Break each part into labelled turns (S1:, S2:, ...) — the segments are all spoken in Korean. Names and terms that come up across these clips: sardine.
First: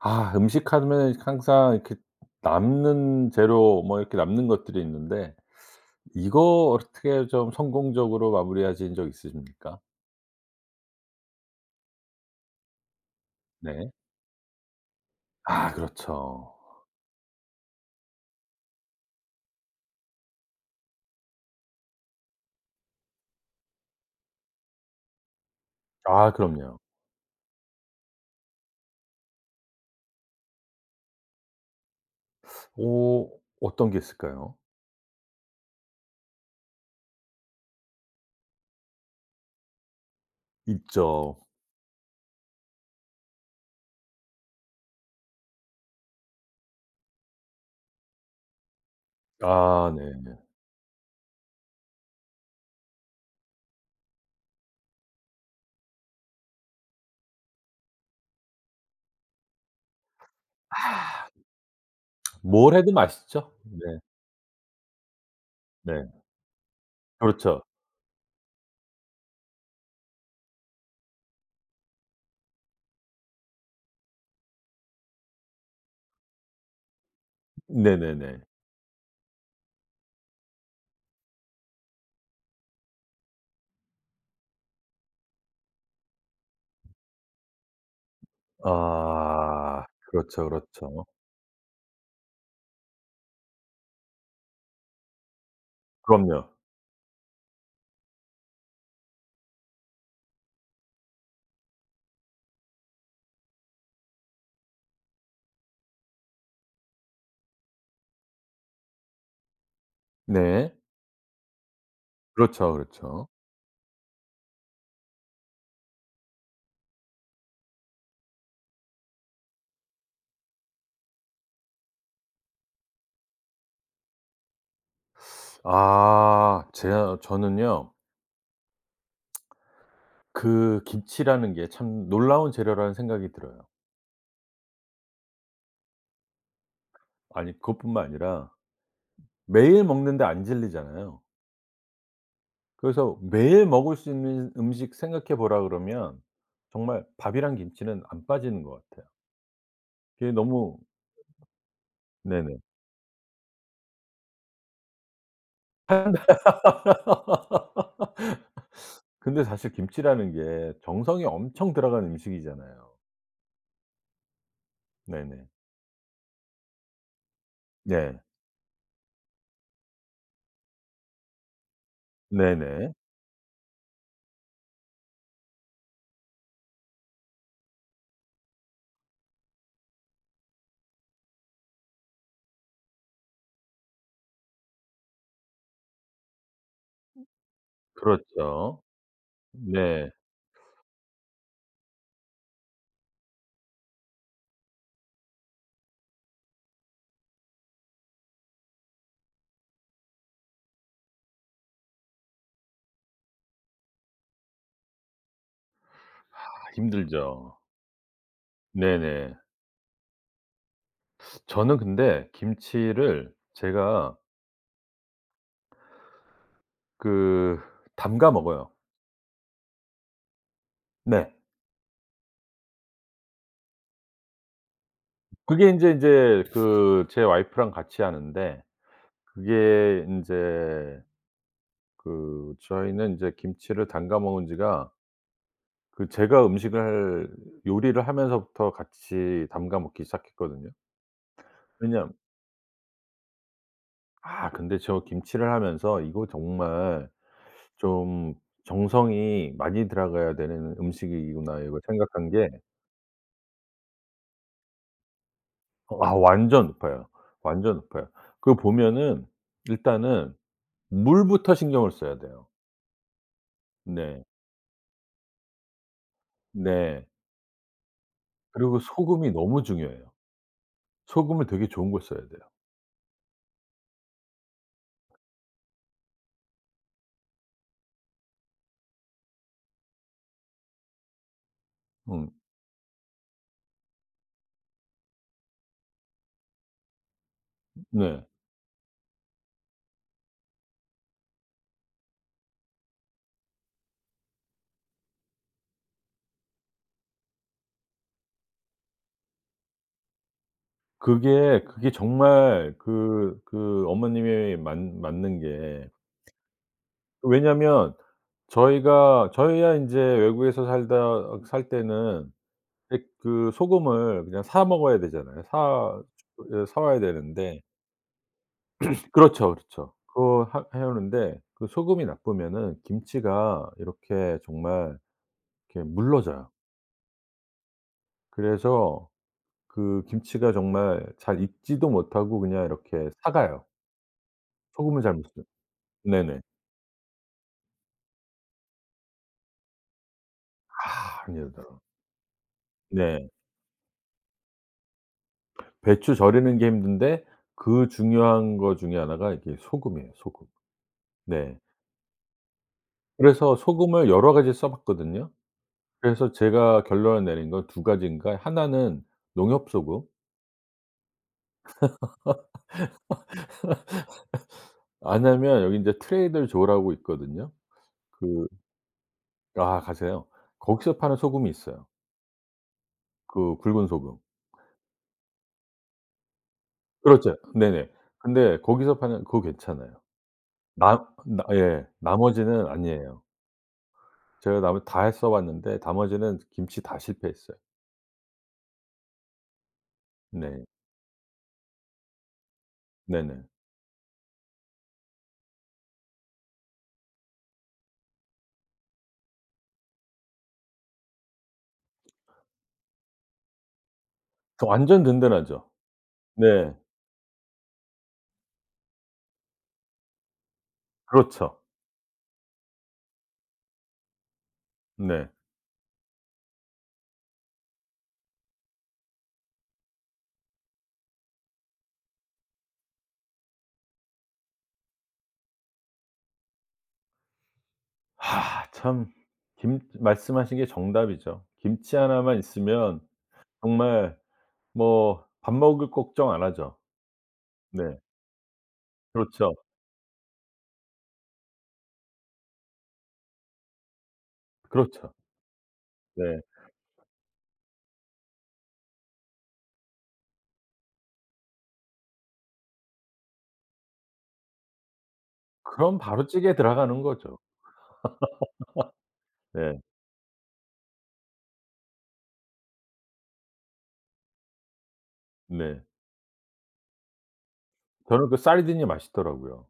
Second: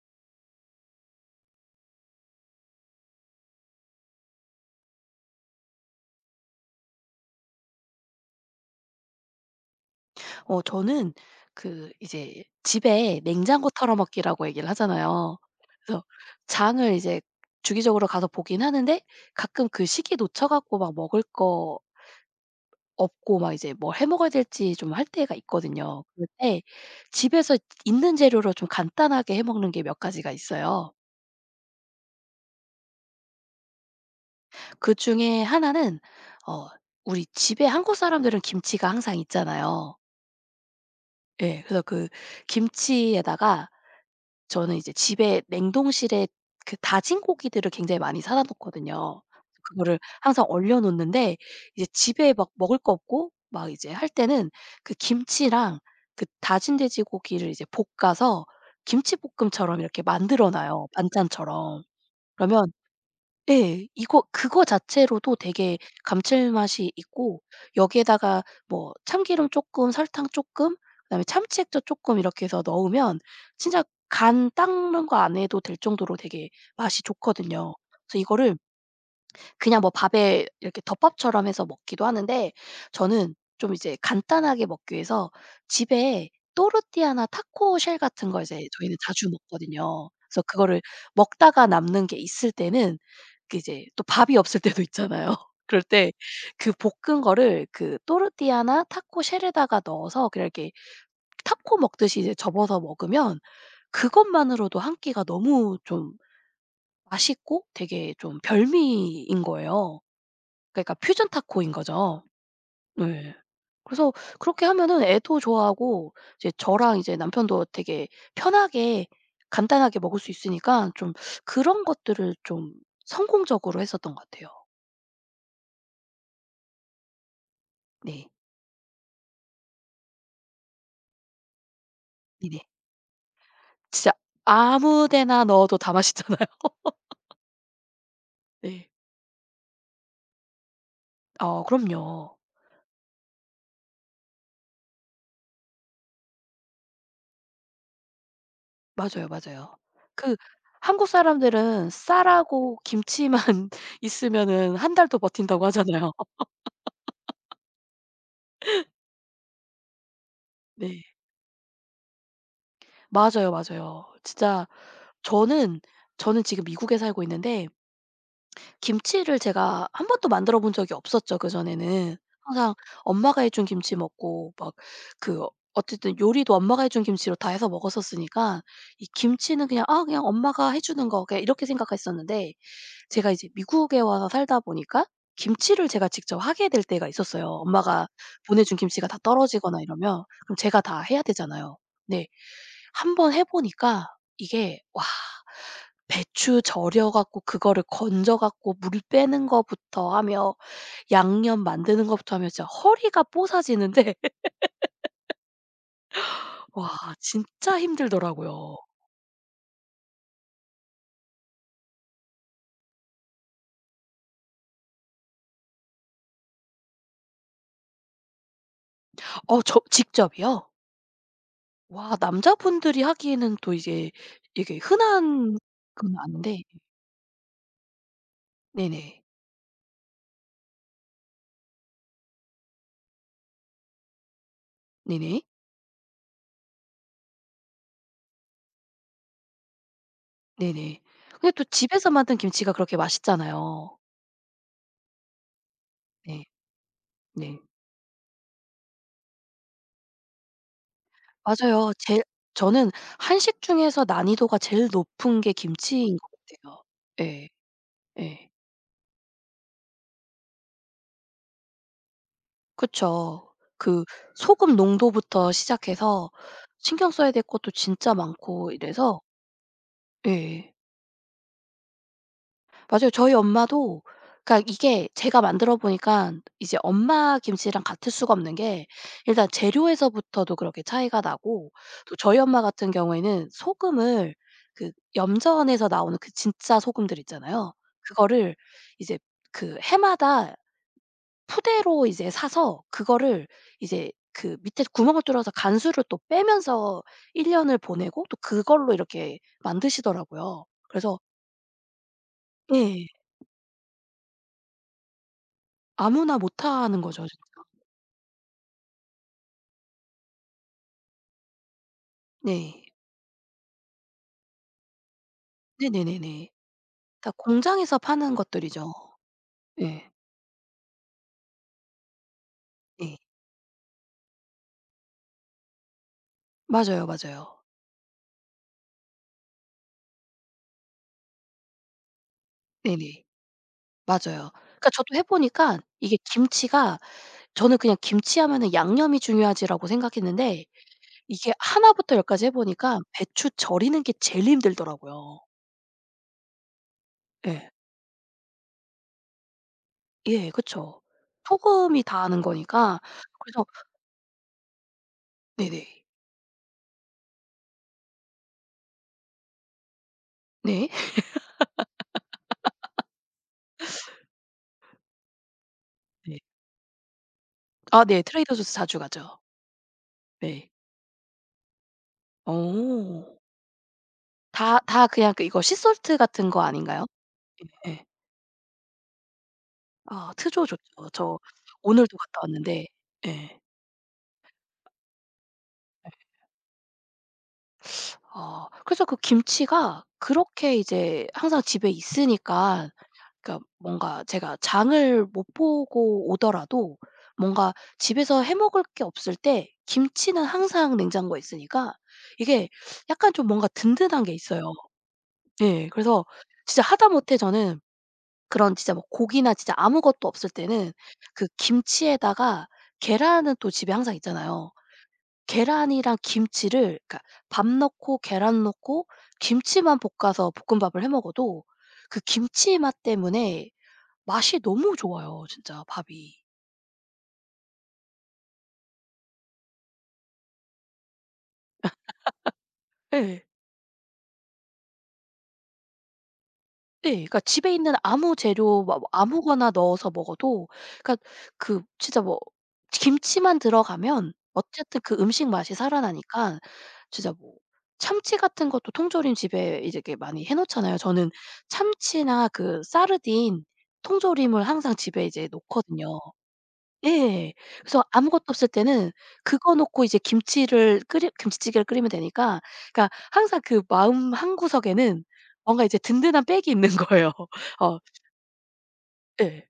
S1: 아 음식 하면 항상 이렇게 남는 재료 뭐 이렇게 남는 것들이 있는데 이거 어떻게 좀 성공적으로 마무리하신 적 있으십니까?
S2: 저는 그 이제 집에 냉장고
S1: 네.
S2: 털어먹기라고 얘기를 하잖아요.
S1: 아
S2: 그래서
S1: 그렇죠.
S2: 장을 이제 주기적으로 가서 보긴 하는데 가끔 그 시기 놓쳐 갖고 막 먹을 거 없고 막 이제 뭘 해 먹어야 될지 좀 할 때가 있거든요. 그럴
S1: 아
S2: 때
S1: 그럼요.
S2: 집에서 있는 재료로 좀 간단하게 해 먹는 게 몇 가지가 있어요.
S1: 오 어떤 게 있을까요?
S2: 그중에 하나는 어 우리 집에 한국 사람들은 김치가 항상 있잖아요.
S1: 있죠.
S2: 예. 그래서 그 김치에다가 저는 이제 집에 냉동실에 그 다진 고기들을 굉장히 많이 사다 놓거든요.
S1: 아
S2: 그거를 항상
S1: 네.
S2: 얼려 놓는데 이제 집에 막 먹을 거 없고 막 이제 할 때는 그 김치랑 그 다진 돼지고기를 이제 볶아서 김치볶음처럼 이렇게 만들어 놔요, 반찬처럼. 그러면
S1: 뭘 해도 맛있죠.
S2: 네,
S1: 네.
S2: 이거 그거 자체로도 되게
S1: 네.
S2: 감칠맛이 있고
S1: 그렇죠.
S2: 여기에다가 뭐 참기름 쪼끔 설탕 쪼끔 그다음에 참치액젓 쪼끔 이렇게 해서 넣으면 진짜 간 닦는 거 안 해도 될 정도로 되게 맛이 좋거든요. 그래서
S1: 네네네.
S2: 이거를 그냥 뭐 밥에 이렇게 덮밥처럼 해서 먹기도 하는데 저는 좀 이제 간단하게 먹기 위해서 집에 또르띠아나 타코 쉘 같은 거 이제 저희는 자주
S1: 아
S2: 먹거든요. 그래서
S1: 그렇죠,
S2: 그거를
S1: 그렇죠.
S2: 먹다가 남는 게 있을 때는 그 이제 또 밥이 없을 때도 있잖아요. 그럴 때
S1: 그럼요.
S2: 그 볶은 거를 그 또르띠아나 타코 쉘에다가 넣어서 그냥 이렇게 타코 먹듯이 이제 접어서 먹으면 그것만으로도 한 끼가 너무 좀 맛있고 되게 좀 별미인 거예요.
S1: 네.
S2: 그러니까 퓨전 타코인 거죠.
S1: 그렇죠, 그렇죠.
S2: 네. 그래서 그렇게 하면은 애도 좋아하고 이제 저랑 이제 남편도 되게 편하게 간단하게 먹을 수 있으니까 좀 그런 것들을 좀 성공적으로 했었던 것 같아요.
S1: 아 제가 저는요.
S2: 네.
S1: 그 김치라는 게 참 놀라운
S2: 네네.
S1: 재료라는 생각이 들어요.
S2: 진짜 아무 데나 넣어도 다 맛있잖아요.
S1: 아니, 그것뿐만 아니라
S2: 네.
S1: 매일 먹는데 안 질리잖아요.
S2: 어 그럼요.
S1: 그래서 매일 먹을 수 있는 음식 생각해 보라 그러면 정말 밥이랑 김치는 안 빠지는 것 같아요.
S2: 맞아요, 맞아요.
S1: 그게
S2: 그
S1: 너무.
S2: 한국 사람들은
S1: 네네.
S2: 쌀하고 김치만 있으면은 한 달도 버틴다고 하잖아요.
S1: 한다. 근데 사실 김치라는 게
S2: 네.
S1: 정성이 엄청 들어간 음식이잖아요.
S2: 맞아요, 맞아요. 진짜
S1: 네네.
S2: 저는 저는 지금 미국에 살고 있는데
S1: 네.
S2: 김치를 제가 한 번도 만들어 본 적이 없었죠 그전에는. 항상
S1: 네네.
S2: 엄마가 해준 김치 먹고 막 그 어쨌든 요리도 엄마가 해준 김치로 다 해서 먹었었으니까 이 김치는 그냥 '아 그냥 엄마가 해 주는 거.' 그냥 이렇게 생각했었는데 제가 이제 미국에 와서 살다 보니까 김치를 제가 직접 하게 될 때가 있었어요. 엄마가 보내 준
S1: 그렇죠.
S2: 김치가 다 떨어지거나
S1: 네.
S2: 이러면 그럼 제가 다 해야 되잖아요. 네. 한번 해 보니까 이게 와 배추 절여 갖고 그거를 건져 갖고 물 빼는 거부터 하며 양념 만드는 것부터 하며 진짜 허리가 뽀사지는데
S1: 아
S2: 와
S1: 힘들죠.
S2: 진짜 힘들더라고요.
S1: 네네. 저는 근데 김치를 제가 그 담가 먹어요.
S2: 어 저 직접이요?
S1: 네.
S2: 와 남자분들이 하기에는 또 이제 이게 흔한
S1: 그게 인제
S2: 건
S1: 인제
S2: 아닌데
S1: 그 제 와이프랑 같이 하는데,
S2: 네네.
S1: 그게 인제 그 저희는 인제 김치를 담가 먹은 지가,
S2: 네네.
S1: 그 제가 음식을 요리를 하면서부터 같이 담가 먹기 시작했거든요.
S2: 네네. 근데 또 집에서
S1: 왜냐면,
S2: 만든 김치가 그렇게 맛있잖아요.
S1: 아 근데 저 김치를 하면서 이거
S2: 네.
S1: 정말
S2: 네.
S1: 좀 정성이 많이 들어가야 되는 음식이구나 이걸
S2: 맞아요. 제
S1: 생각한 게,
S2: 저는 한식 중에서 난이도가 제일 높은 게
S1: 아
S2: 김치인 것
S1: 완전
S2: 같아요.
S1: 높아요.
S2: 예.
S1: 완전 높아요.
S2: 예.
S1: 그 보면은 일단은 물부터 신경을 써야 돼요.
S2: 그쵸. 그
S1: 네.
S2: 소금 농도부터 시작해서
S1: 네.
S2: 신경 써야 될 것도 진짜 많고
S1: 그리고
S2: 이래서
S1: 소금이 너무 중요해요.
S2: 예.
S1: 소금을 되게 좋은 걸 써야 돼요.
S2: 맞아요. 저희 엄마도 그러니까 이게 제가 만들어 보니까 이제 엄마 김치랑 같을 수가 없는 게 일단 재료에서부터도 그렇게 차이가 나고 또
S1: 음.
S2: 저희 엄마 같은 경우에는 소금을 그 염전에서 나오는 그 진짜 소금들 있잖아요.
S1: 네.
S2: 그거를 이제 그 해마다 푸대로 이제 사서 그거를 이제 그 밑에 구멍을 뚫어서 간수를 또 빼면서 1년 년을 보내고 또 그걸로 이렇게 만드시더라고요. 그래서
S1: 그게 정말
S2: 예.
S1: 그 어머님이 맞 맞는 게,
S2: 아무나 못 하는 거죠 진짜.
S1: 왜냐면 저희가 저희야 인제 외국에서 살다 살 때는,
S2: 네.
S1: 예 그 소금을 그냥 사 먹어야 되잖아요. 사
S2: 네네네네.
S1: 예. 사 와야
S2: 그러니까
S1: 되는데,
S2: 공장에서 파는 것들이죠.
S1: 그렇죠, 그렇죠.
S2: 예.
S1: 그거 하 해 오는데 그 소금이 나쁘면은
S2: 예
S1: 김치가 이렇게 정말 이렇게 물러져요.
S2: 맞아요, 맞아요.
S1: 그래서 그 김치가 정말 잘 익지도 못하고 그냥 이렇게
S2: 네네.
S1: 삭아요.
S2: 맞아요. 그러니까
S1: 소금을 잘
S2: 저도
S1: 못
S2: 해
S1: 써요.
S2: 보니까 이게
S1: 네네.
S2: 김치가 저는 그냥 '김치 하면은 양념이 중요하지.'라고 생각했는데
S1: 아
S2: 이게
S1: 아닙니다.
S2: 하나 부터 열 까지 해 보니까
S1: 네.
S2: 배추 절이는 게 제일 힘들더라고요.
S1: 배추 절이는 게 힘든데
S2: 예.
S1: 그 중요한 거 중에 하나가 이게 소금이에요, 소금.
S2: 예 그쵸.
S1: 네.
S2: 소금이 다 아는 거니까.
S1: 그래서
S2: 그래서
S1: 소금을 여러 가지 써 봤거든요.
S2: 네네.
S1: 그래서 제가 결론을 내린 건 두 가지인가. 하나는 농협소금.
S2: 네. 네.
S1: 아냐면 여기 인제 트레이더 조라고 있거든요.
S2: 아 네.
S1: 그,
S2: 트레이더 조스 자주 가죠.
S1: 아 가세요?
S2: 네.
S1: 거기서 파는 소금이 있어요,
S2: 어.
S1: 그 굵은 소금.
S2: 다 다 그냥 그 이거 씨솔트 같은 거 아닌가요?
S1: 그렇죠. 네네.
S2: 예.
S1: 근데 거기서 파는 그거 괜찮아요.
S2: 아 트조 좋죠.
S1: 나
S2: 저
S1: 나 예.
S2: 오늘도 갔다
S1: 나머지는
S2: 왔는데
S1: 아니에요.
S2: 예.
S1: 제가 나머 다 해 써 봤는데 나머지는 김치 다 실패했어요.
S2: 아 그래서 그 김치가
S1: 네.
S2: 그렇게 이제 항상 집에 있으니까
S1: 네네.
S2: 그러니까 뭔가 제가 장을 못 보고 오더라도 뭔가 집에서 해 먹을 게 없을 때 김치는 항상 냉장고에 있으니까 이게 약간 좀 뭔가 든든한 게
S1: 그
S2: 있어요.
S1: 완전 든든하죠.
S2: 예. 그래서
S1: 네.
S2: 진짜 하다못해 저는 그런 진짜 뭐 고기나 진짜 아무것도 없을 때는 그
S1: 그렇죠.
S2: 김치에다가 계란은 또 집에 항상 있잖아요.
S1: 네.
S2: 계란이랑 김치를 그러니까 밥 넣고 계란 넣고 김치만 볶아서 볶음밥을 해 먹어도 그 김치 맛 때문에 맛이 너무 좋아요 진짜 밥이.
S1: 아 참, 김 말씀하신 게 정답이죠. 김치 하나만 있으면
S2: 예.
S1: 정말 뭐 밥 먹을 걱정 안 하죠.
S2: 예. 그러니까 집에 있는
S1: 네.
S2: 아무 재료 뭐
S1: 그렇죠,
S2: 아무거나 넣어서 먹어도 그러니까 그 진짜 뭐 김치만 들어가면 어쨌든
S1: 그렇죠.
S2: 그 음식 맛이
S1: 네.
S2: 살아나니까 진짜 뭐 참치 같은 것도 통조림 집에 이제 이렇게 많이 해 놓잖아요. 저는 참치나 그 사르딘 통조림을 항상 집에 이제
S1: 그럼
S2: 놓거든요.
S1: 바로 찌개에 들어가는 거죠.
S2: 예. 그래서 아무것도 없을 때는 그거
S1: 네.
S2: 놓고 이제 김치를 끓이 김치찌개를 끓이면 되니까 그러니까 항상 그 마음 한구석에는
S1: 네.
S2: 뭔가 이제 든든한 백이 있는 거예요. 어
S1: 저는 그 쌀이든지
S2: 예.
S1: 맛있더라고요.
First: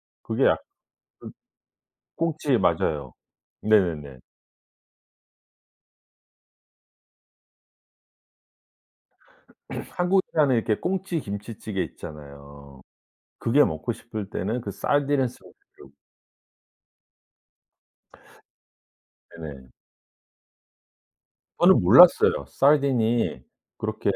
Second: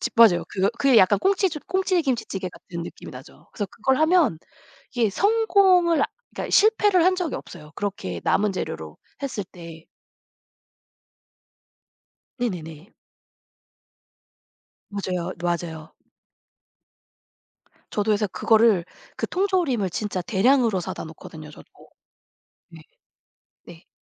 S2: 지 맞아요.
S1: 그게
S2: 그거 그게 약간
S1: 그
S2: 꽁치죽 꽁치 김치찌개
S1: 꽁치
S2: 같은 느낌이
S1: 맞아요.
S2: 나죠. 그래서 그걸
S1: 네네네.
S2: 하면 이게 성공을 아 그러니까 실패를 한 적이 없어요, 그렇게 남은 재료로 했을 때.
S1: 한국에는 이렇게 꽁치 김치찌개 있잖아요.
S2: 네네네.
S1: 그게 먹고 싶을 때는 그 s a r d i n
S2: 맞아요.
S1: e
S2: 맞아요. 저도 그래서 그거를 그
S1: 네네.
S2: 통조림을 진짜 대량으로 사다 놓거든요, 저도.
S1: 저는 몰랐어요.
S2: 네.
S1: sardine이
S2: 네.
S1: 그렇게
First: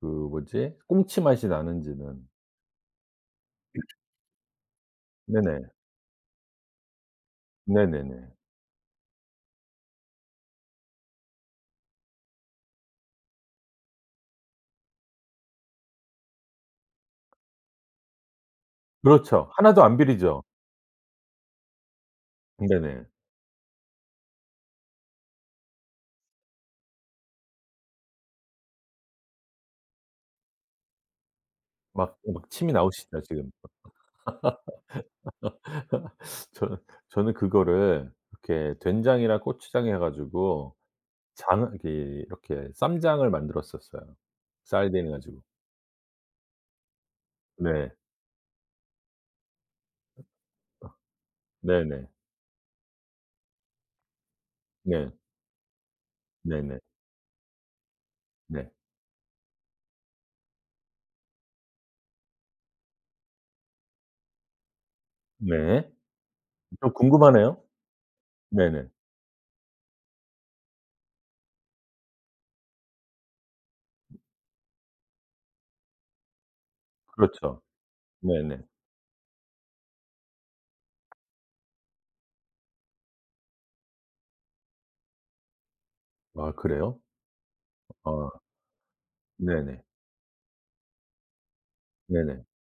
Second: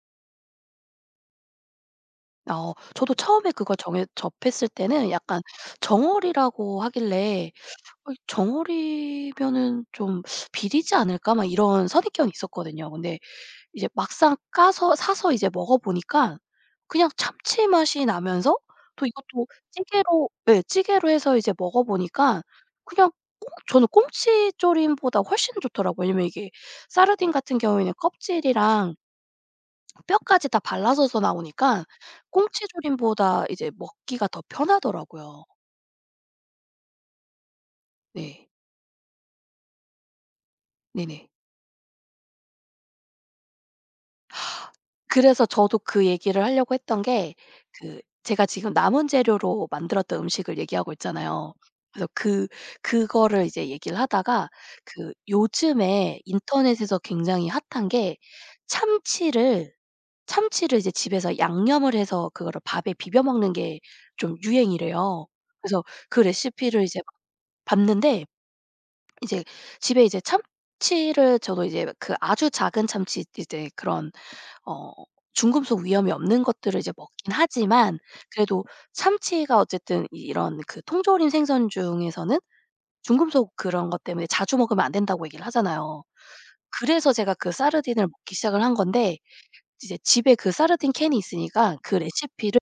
S1: 그 뭐지, 꽁치 맛이 나는지는.
S2: 어 저도 처음에 그걸 정해 접했을 때는 약간
S1: 네네.
S2: 정어리라고 하길래 '어이
S1: 네네네.
S2: 정어리면은 좀 비리지 않을까?' 막 이런 선입견이 있었거든요. 근데 이제 막상 까서 사서 이제 먹어 보니까 그냥 참치 맛이 나면서 또 이것도
S1: 그렇죠. 하나도 안
S2: 찌개로
S1: 비리죠.
S2: 예 찌개로 해서 이제 먹어 보니까
S1: 네네.
S2: 그냥 꽁 저는 꽁치조림보다 훨씬 좋더라고요. 왜냐면 이게 사르딘 같은 경우에는 껍질이랑 뼈까지 다 발라져서 나오니까
S1: 막 막 침이 나오시죠
S2: 꽁치조림보다
S1: 지금.
S2: 이제 먹기가 더 편하더라고요.
S1: 저는 저는 그거를
S2: 네.
S1: 이렇게 된장이랑 고추장 해 가지고
S2: 네네.
S1: 장을 이렇게, 이렇게 쌈장을 만들었었어요. sardine 가지고.
S2: 그래서 저도 그 얘기를 하려고 했던 게
S1: 네.
S2: 그 제가 지금 남은 재료로 만들었던 음식을 얘기하고 있잖아요.
S1: 네네.
S2: 그래서 그 그거를 이제 얘기를 하다가
S1: 네.
S2: 그 요즘에
S1: 네네.
S2: 인터넷에서 굉장히 핫한 게
S1: 네.
S2: 참치를 참치를 이제 집에서 양념을 해서 그거를 밥에 비벼 먹는 게 좀 유행이래요. 그래서
S1: 네.
S2: 그 레시피를
S1: 좀
S2: 이제 막
S1: 궁금하네요.
S2: 봤는데
S1: 네네.
S2: 이제 집에 이제 참치를 저도 이제 그 아주 작은 참치 이제 그런 어 중금속 위험이 없는 것들을 이제 먹긴
S1: 그렇죠.
S2: 하지만
S1: 네네.
S2: 그래도 참치가 어쨌든 이 이런 그 통조림 생선 중에서는 중금속 그런 것 때문에 자주 먹으면 안 된다고 얘기를 하잖아요.
S1: 아 그래요?
S2: 그래서 제가 그 사르딘을
S1: 아
S2: 먹기 시작을 한 건데
S1: 네네.
S2: 이제 집에 그 사르딘 캔이 있으니까 그
S1: 네네.
S2: 레시피를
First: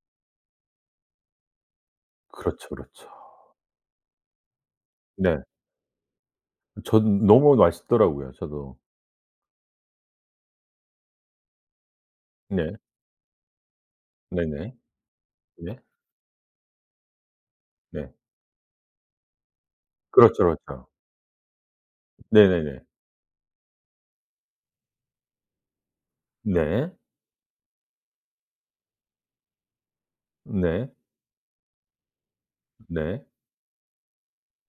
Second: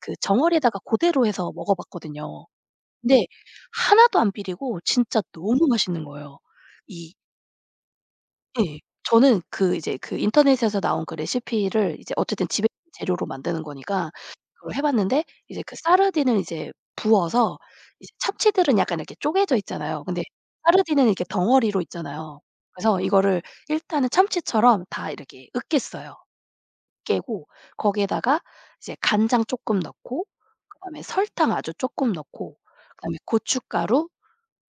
S2: 그 정어리에다가 그대로 해서 먹어 봤거든요.
S1: 그렇죠, 그렇죠.
S2: 근데 하나도 안 비리고 진짜
S1: 네.
S2: 너무 맛있는 거예요.
S1: 저
S2: 이
S1: 너무 맛있더라고요 저도.
S2: 예. 저는 그 이제 그 인터넷에서 나온 그 레시피를 이제 어쨌든 집에
S1: 네.
S2: 있는 재료로 만드는 거니까 그걸
S1: 네네.
S2: 해 봤는데 이제 그
S1: 네.
S2: 사르딘을 이제 부어서 이제
S1: 네.
S2: 참치들은 약간 이렇게 쪼개져 있잖아요. 근데
S1: 그렇죠, 그렇죠.
S2: 사르딘은 이렇게 덩어리로 있잖아요.
S1: 네네네.
S2: 그래서 이거를 일단은 참치처럼 다 이렇게 으깼어요.
S1: 네.
S2: 으깨고 거기에다가 이제 간장 쪼끔 넣고
S1: 네.
S2: 그다음에 설탕 아주 쪼끔 넣고 그다음에
S1: 네.
S2: 고춧가루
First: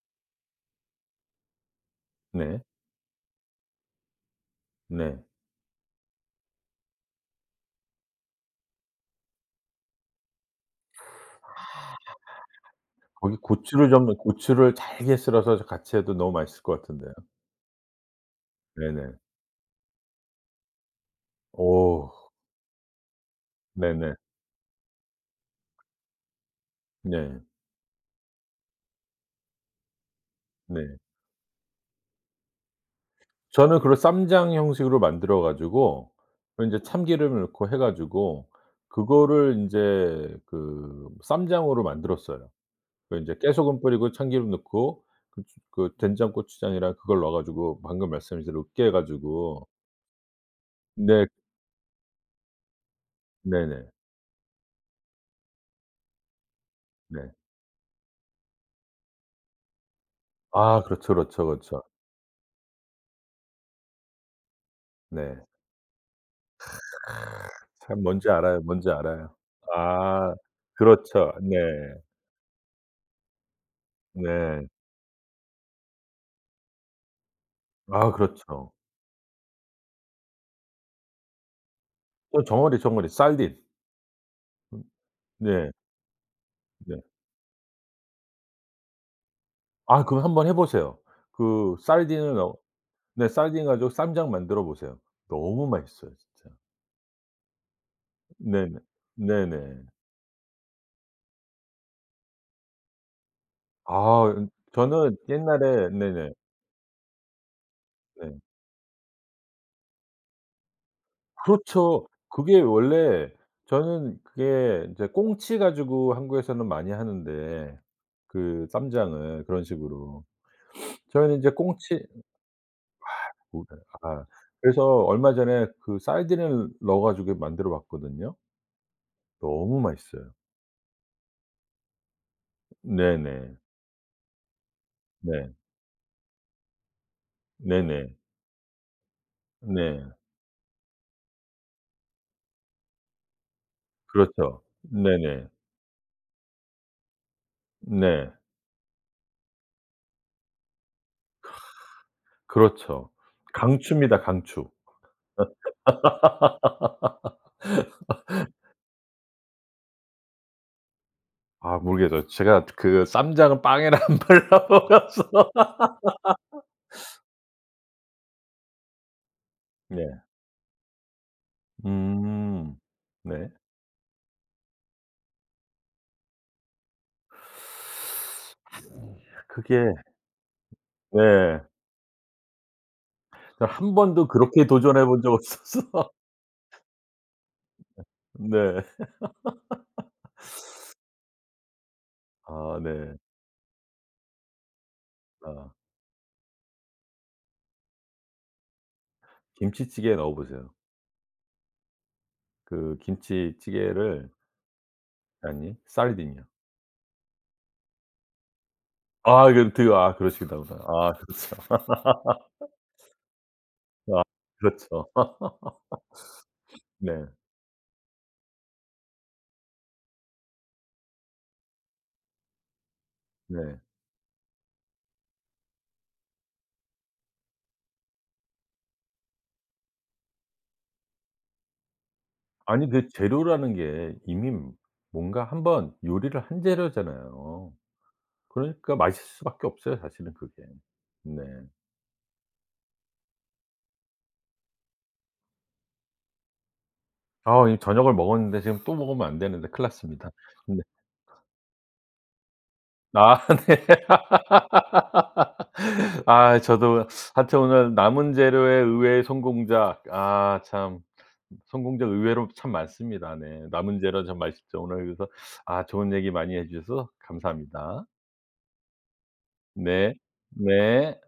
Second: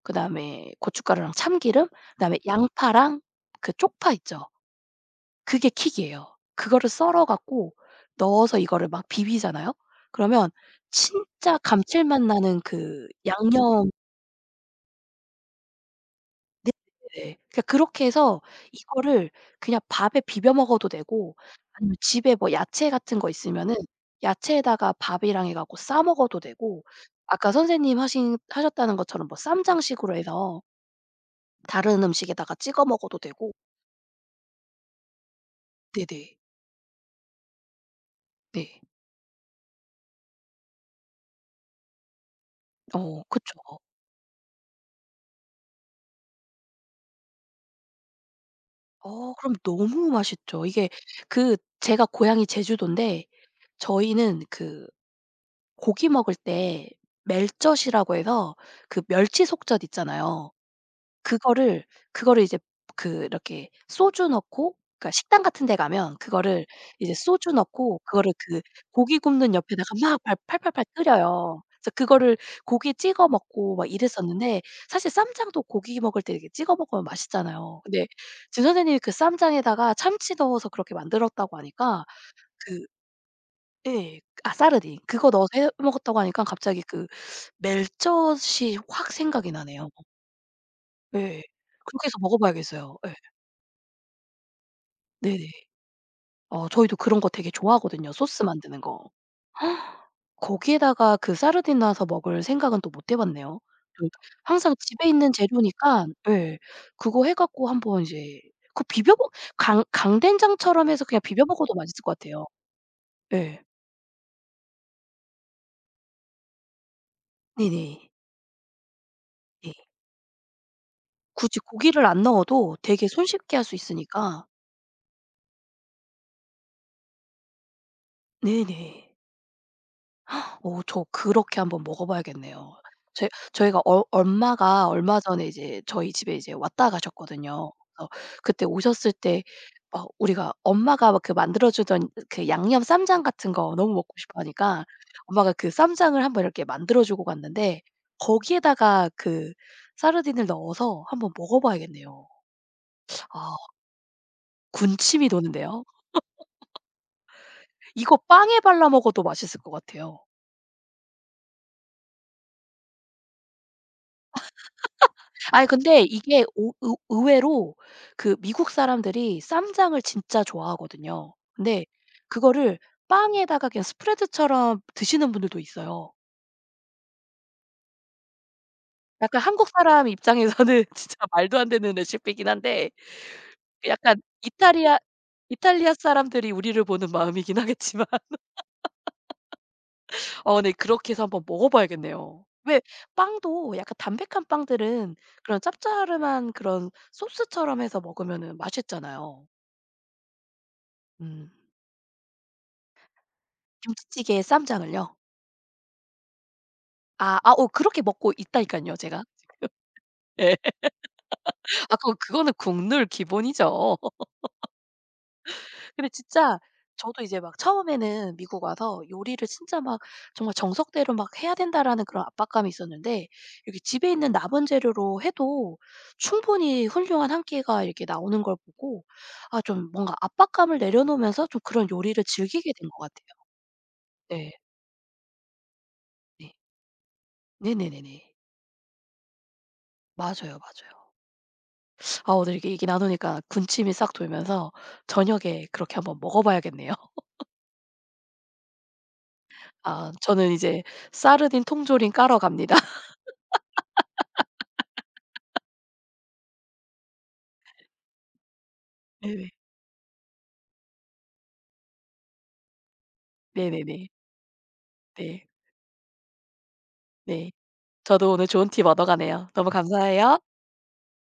S2: 그다음에 고춧가루랑 참기름 그다음에
S1: 네.
S2: 양파랑 그 쪽파 있죠.
S1: 네.
S2: 그게 킥이에요. 그거를 썰어 갖고 넣어서 이거를 막 비비잖아요. 그러면 진짜 감칠맛 나는 그
S1: 거기 고추를
S2: 양념
S1: 좀 고추를 잘게 썰어서 같이 해도 너무 맛있을 것 같은데요.
S2: 네네네. 그러니까 그렇게 해서
S1: 네네.
S2: 이거를 그냥 밥에 비벼 먹어도 되고 아니면
S1: 오.
S2: 집에 뭐 야채 같은 거 있으면은
S1: 네네.
S2: 야채에다가 밥이랑 해 갖고 싸 먹어도 되고
S1: 네.
S2: 아까 선생님 하신 하셨다는 것처럼 뭐 쌈장식으로 해서
S1: 네.
S2: 다른 음식에다가 찍어 먹어도 되고
S1: 저는 그걸 쌈장 형식으로 만들어 가지고
S2: 네네.
S1: 그 인제 참기름을 넣고 해 가지고
S2: 네. 네.
S1: 그거를 인제 그 쌈장으로 만들었어요. 그
S2: 어
S1: 인제
S2: 그쵸.
S1: 깨소금 뿌리고 참기름 넣고 그 주 그 된장, 고추장이랑 그걸 넣어 가지고 방금 말씀하신 대로 으깨
S2: 어 그럼
S1: 가지고.
S2: 너무 맛있죠. 이게
S1: 네.
S2: 그 제가 고향이 제주도인데
S1: 네네.
S2: 저희는 그 고기 먹을 때
S1: 네.
S2: 멜젓이라고 해서 그 멸치 속젓 있잖아요.
S1: 아 그렇죠, 그렇죠, 그렇죠.
S2: 그거를 그거를 이제 그 이렇게 소주 넣고 그러니까
S1: 네.
S2: 식당 같은 데 가면 그거를 이제 소주 넣고
S1: 참, 뭔지
S2: 그거를
S1: 알아요,
S2: 그
S1: 뭔지
S2: 고기
S1: 알아요.
S2: 굽는 옆에다가 막
S1: 아
S2: 발 팔팔팔
S1: 그렇죠. 네.
S2: 끓여요. 그래서 그거를 고기에 찍어 먹고 막 이랬었는데
S1: 네.
S2: 사실 쌈장도 고기 먹을 때 이렇게 찍어 먹으면 맛있잖아요. 근데
S1: 아
S2: 진
S1: 그렇죠.
S2: 선생님이 그 쌈장에다가 참치 넣어서 그렇게 만들었다고 하니까
S1: 또 정어리,
S2: 그
S1: 정어리 쌀딘.
S2: 예. 아
S1: 음.
S2: 사르딘. 그거 넣어서 해
S1: 네.
S2: 먹었다고 하니까 갑자기
S1: 네.
S2: 그 멜젓이 확 생각이 나네요.
S1: 아 그럼 한번 해 보세요.
S2: 예.
S1: 그
S2: 그렇게 해서 먹어
S1: 사르딘을 어.
S2: 봐야겠어요. 예.
S1: 네, 사르딘 가지고 쌈장 만들어 보세요.
S2: 네네.
S1: 너무 맛있어요 진짜.
S2: 어 저희도 그런 거 되게 좋아하거든요, 소스 만드는
S1: 네네.
S2: 거.
S1: 네네.
S2: 거기에다가 그 사르딘 넣어서 먹을 생각은 또 못해 봤네요. 그
S1: 아
S2: 항상 집에
S1: 저는
S2: 있는
S1: 옛날에.
S2: 재료니까
S1: 네네.
S2: 예. 그거 해 갖고 한번
S1: 네.
S2: 이제 그 비벼 먹 강 강된장처럼 해서 그냥 비벼 먹어도 맛있을
S1: 그렇죠.
S2: 것 같아요.
S1: 그게 원래
S2: 예.
S1: 저는 그게 인제 꽁치 가지고 한국에서는 많이 하는데,
S2: 네네.
S1: 그 쌈장을 그런
S2: 네.
S1: 식으로. 저희는 인제
S2: 굳이
S1: 꽁치
S2: 고기를 안 넣어도 되게 손쉽게 할
S1: 뭐.
S2: 수
S1: 아
S2: 있으니까.
S1: 그래서 얼마 전에 그 사르딘을 넣어 가지고 만들어 봤거든요.
S2: 네네.
S1: 너무 맛있어요.
S2: 어 저 그렇게 한번 먹어 봐야겠네요. 제
S1: 네네.
S2: 저희가 어 엄마가 얼마 전에
S1: 네.
S2: 이제 저희 집에 이제 왔다 가셨거든요. 그래서
S1: 네네.
S2: 그때 오셨을 때
S1: 네.
S2: 막 우리가 엄마가 막 그 만들어 주던 그 양념 쌈장 같은 거 너무 먹고 싶어
S1: 그렇죠.
S2: 하니까
S1: 네네.
S2: 엄마가 그 쌈장을 한번 이렇게 만들어 주고 갔는데
S1: 네.
S2: 거기에다가 그 사르딘을 넣어서 한번 먹어 봐야겠네요.
S1: 그렇죠.
S2: 아
S1: 강추입니다, 강추.
S2: 군침이 도는데요. 이거 빵에 발라 먹어도 맛있을 것 같아요.
S1: 아 모르겠어요. 제가 그 쌈장은 빵에랑 안 발라 먹어서.
S2: 아니 근데 이게 오 의 의외로 그 미국 사람들이 쌈장을
S1: 네.
S2: 진짜 좋아하거든요. 근데
S1: 음.
S2: 그거를
S1: 네.
S2: 빵에다가 그냥 스프레드처럼 드시는 분들도 있어요. 약간 한국
S1: 그게.
S2: 사람 입장에서는 진짜 말도
S1: 네.
S2: 안 되는 레시피이긴 한데
S1: 저
S2: 그
S1: 한
S2: 약간
S1: 번도 그렇게
S2: 이탈리아
S1: 도전해 본 적 없어서.
S2: 이탈리아 사람들이 우리를 보는 마음이긴 하겠지만
S1: 네.
S2: 어 네 그렇게 해서 한번 먹어 봐야겠네요.
S1: 아
S2: 왜
S1: 네.
S2: 빵도 약간 담백한 빵들은 그런
S1: 아
S2: 짭짤름한 그런 소스처럼 해서 먹으면 맛있잖아요.
S1: 김치찌개에 넣어 보세요.
S2: 음.
S1: 그 김치찌개를.
S2: 김치찌개에 쌈장을요?
S1: 아니, 살디뇨.
S2: 아 아 어 그렇게 먹고 있다니까요 제가.
S1: 아 이거 드 아
S2: 예.
S1: 그러시구나. 아 그렇죠.
S2: 아 그거 그거는 국룰 기본이죠.
S1: 아 그렇죠.
S2: 근데 진짜 저도
S1: 네.
S2: 이제 막 처음에는 미국 와서 요리를 진짜 막 정말 '정석대로 막 해야 된다.'라는 그런 압박감이 있었는데 이렇게
S1: 네.
S2: 집에 있는 남은 재료로 해도 충분히 훌륭한 한 끼가 이렇게 나오는 걸 보고 아 좀 뭔가 압박감을 내려놓으면서 좀 그런 요리를 즐기게
S1: 아니
S2: 된 것
S1: 그
S2: 같아요.
S1: 재료라는 게
S2: 네.
S1: 이미 뭔가 한번 요리를
S2: 네.
S1: 한 재료잖아요.
S2: 네네네네.
S1: 그러니까 맛있을 수밖에 없어요 사실은
S2: 맞아요,
S1: 그게.
S2: 맞아요.
S1: 네.
S2: 아 오늘 이렇게 얘기 나누니까 군침이 싹 돌면서 저녁에 그렇게 한번 먹어봐야겠네요.
S1: 아 이 저녁을 먹었는데 지금 또 먹으면 안 되는데 큰일
S2: 아
S1: 났습니다.
S2: 저는
S1: 네.
S2: 이제 사르딘 통조림 깔아 갑니다.
S1: 아 네. 아 저도 하여튼 오늘 남은 재료의 의외의
S2: 네네.
S1: 성공작. 아 참 성공작 의외로 참 많습니다. 네. 남은
S2: 네네네.
S1: 재료 참 맛있죠. 오늘 그래서,
S2: 네.
S1: 아 좋은 얘기 많이 해 주셔서
S2: 네.
S1: 감사합니다.
S2: 저도 오늘 좋은 팁 얻어가네요. 너무
S1: 네.
S2: 감사해요.
S1: 네.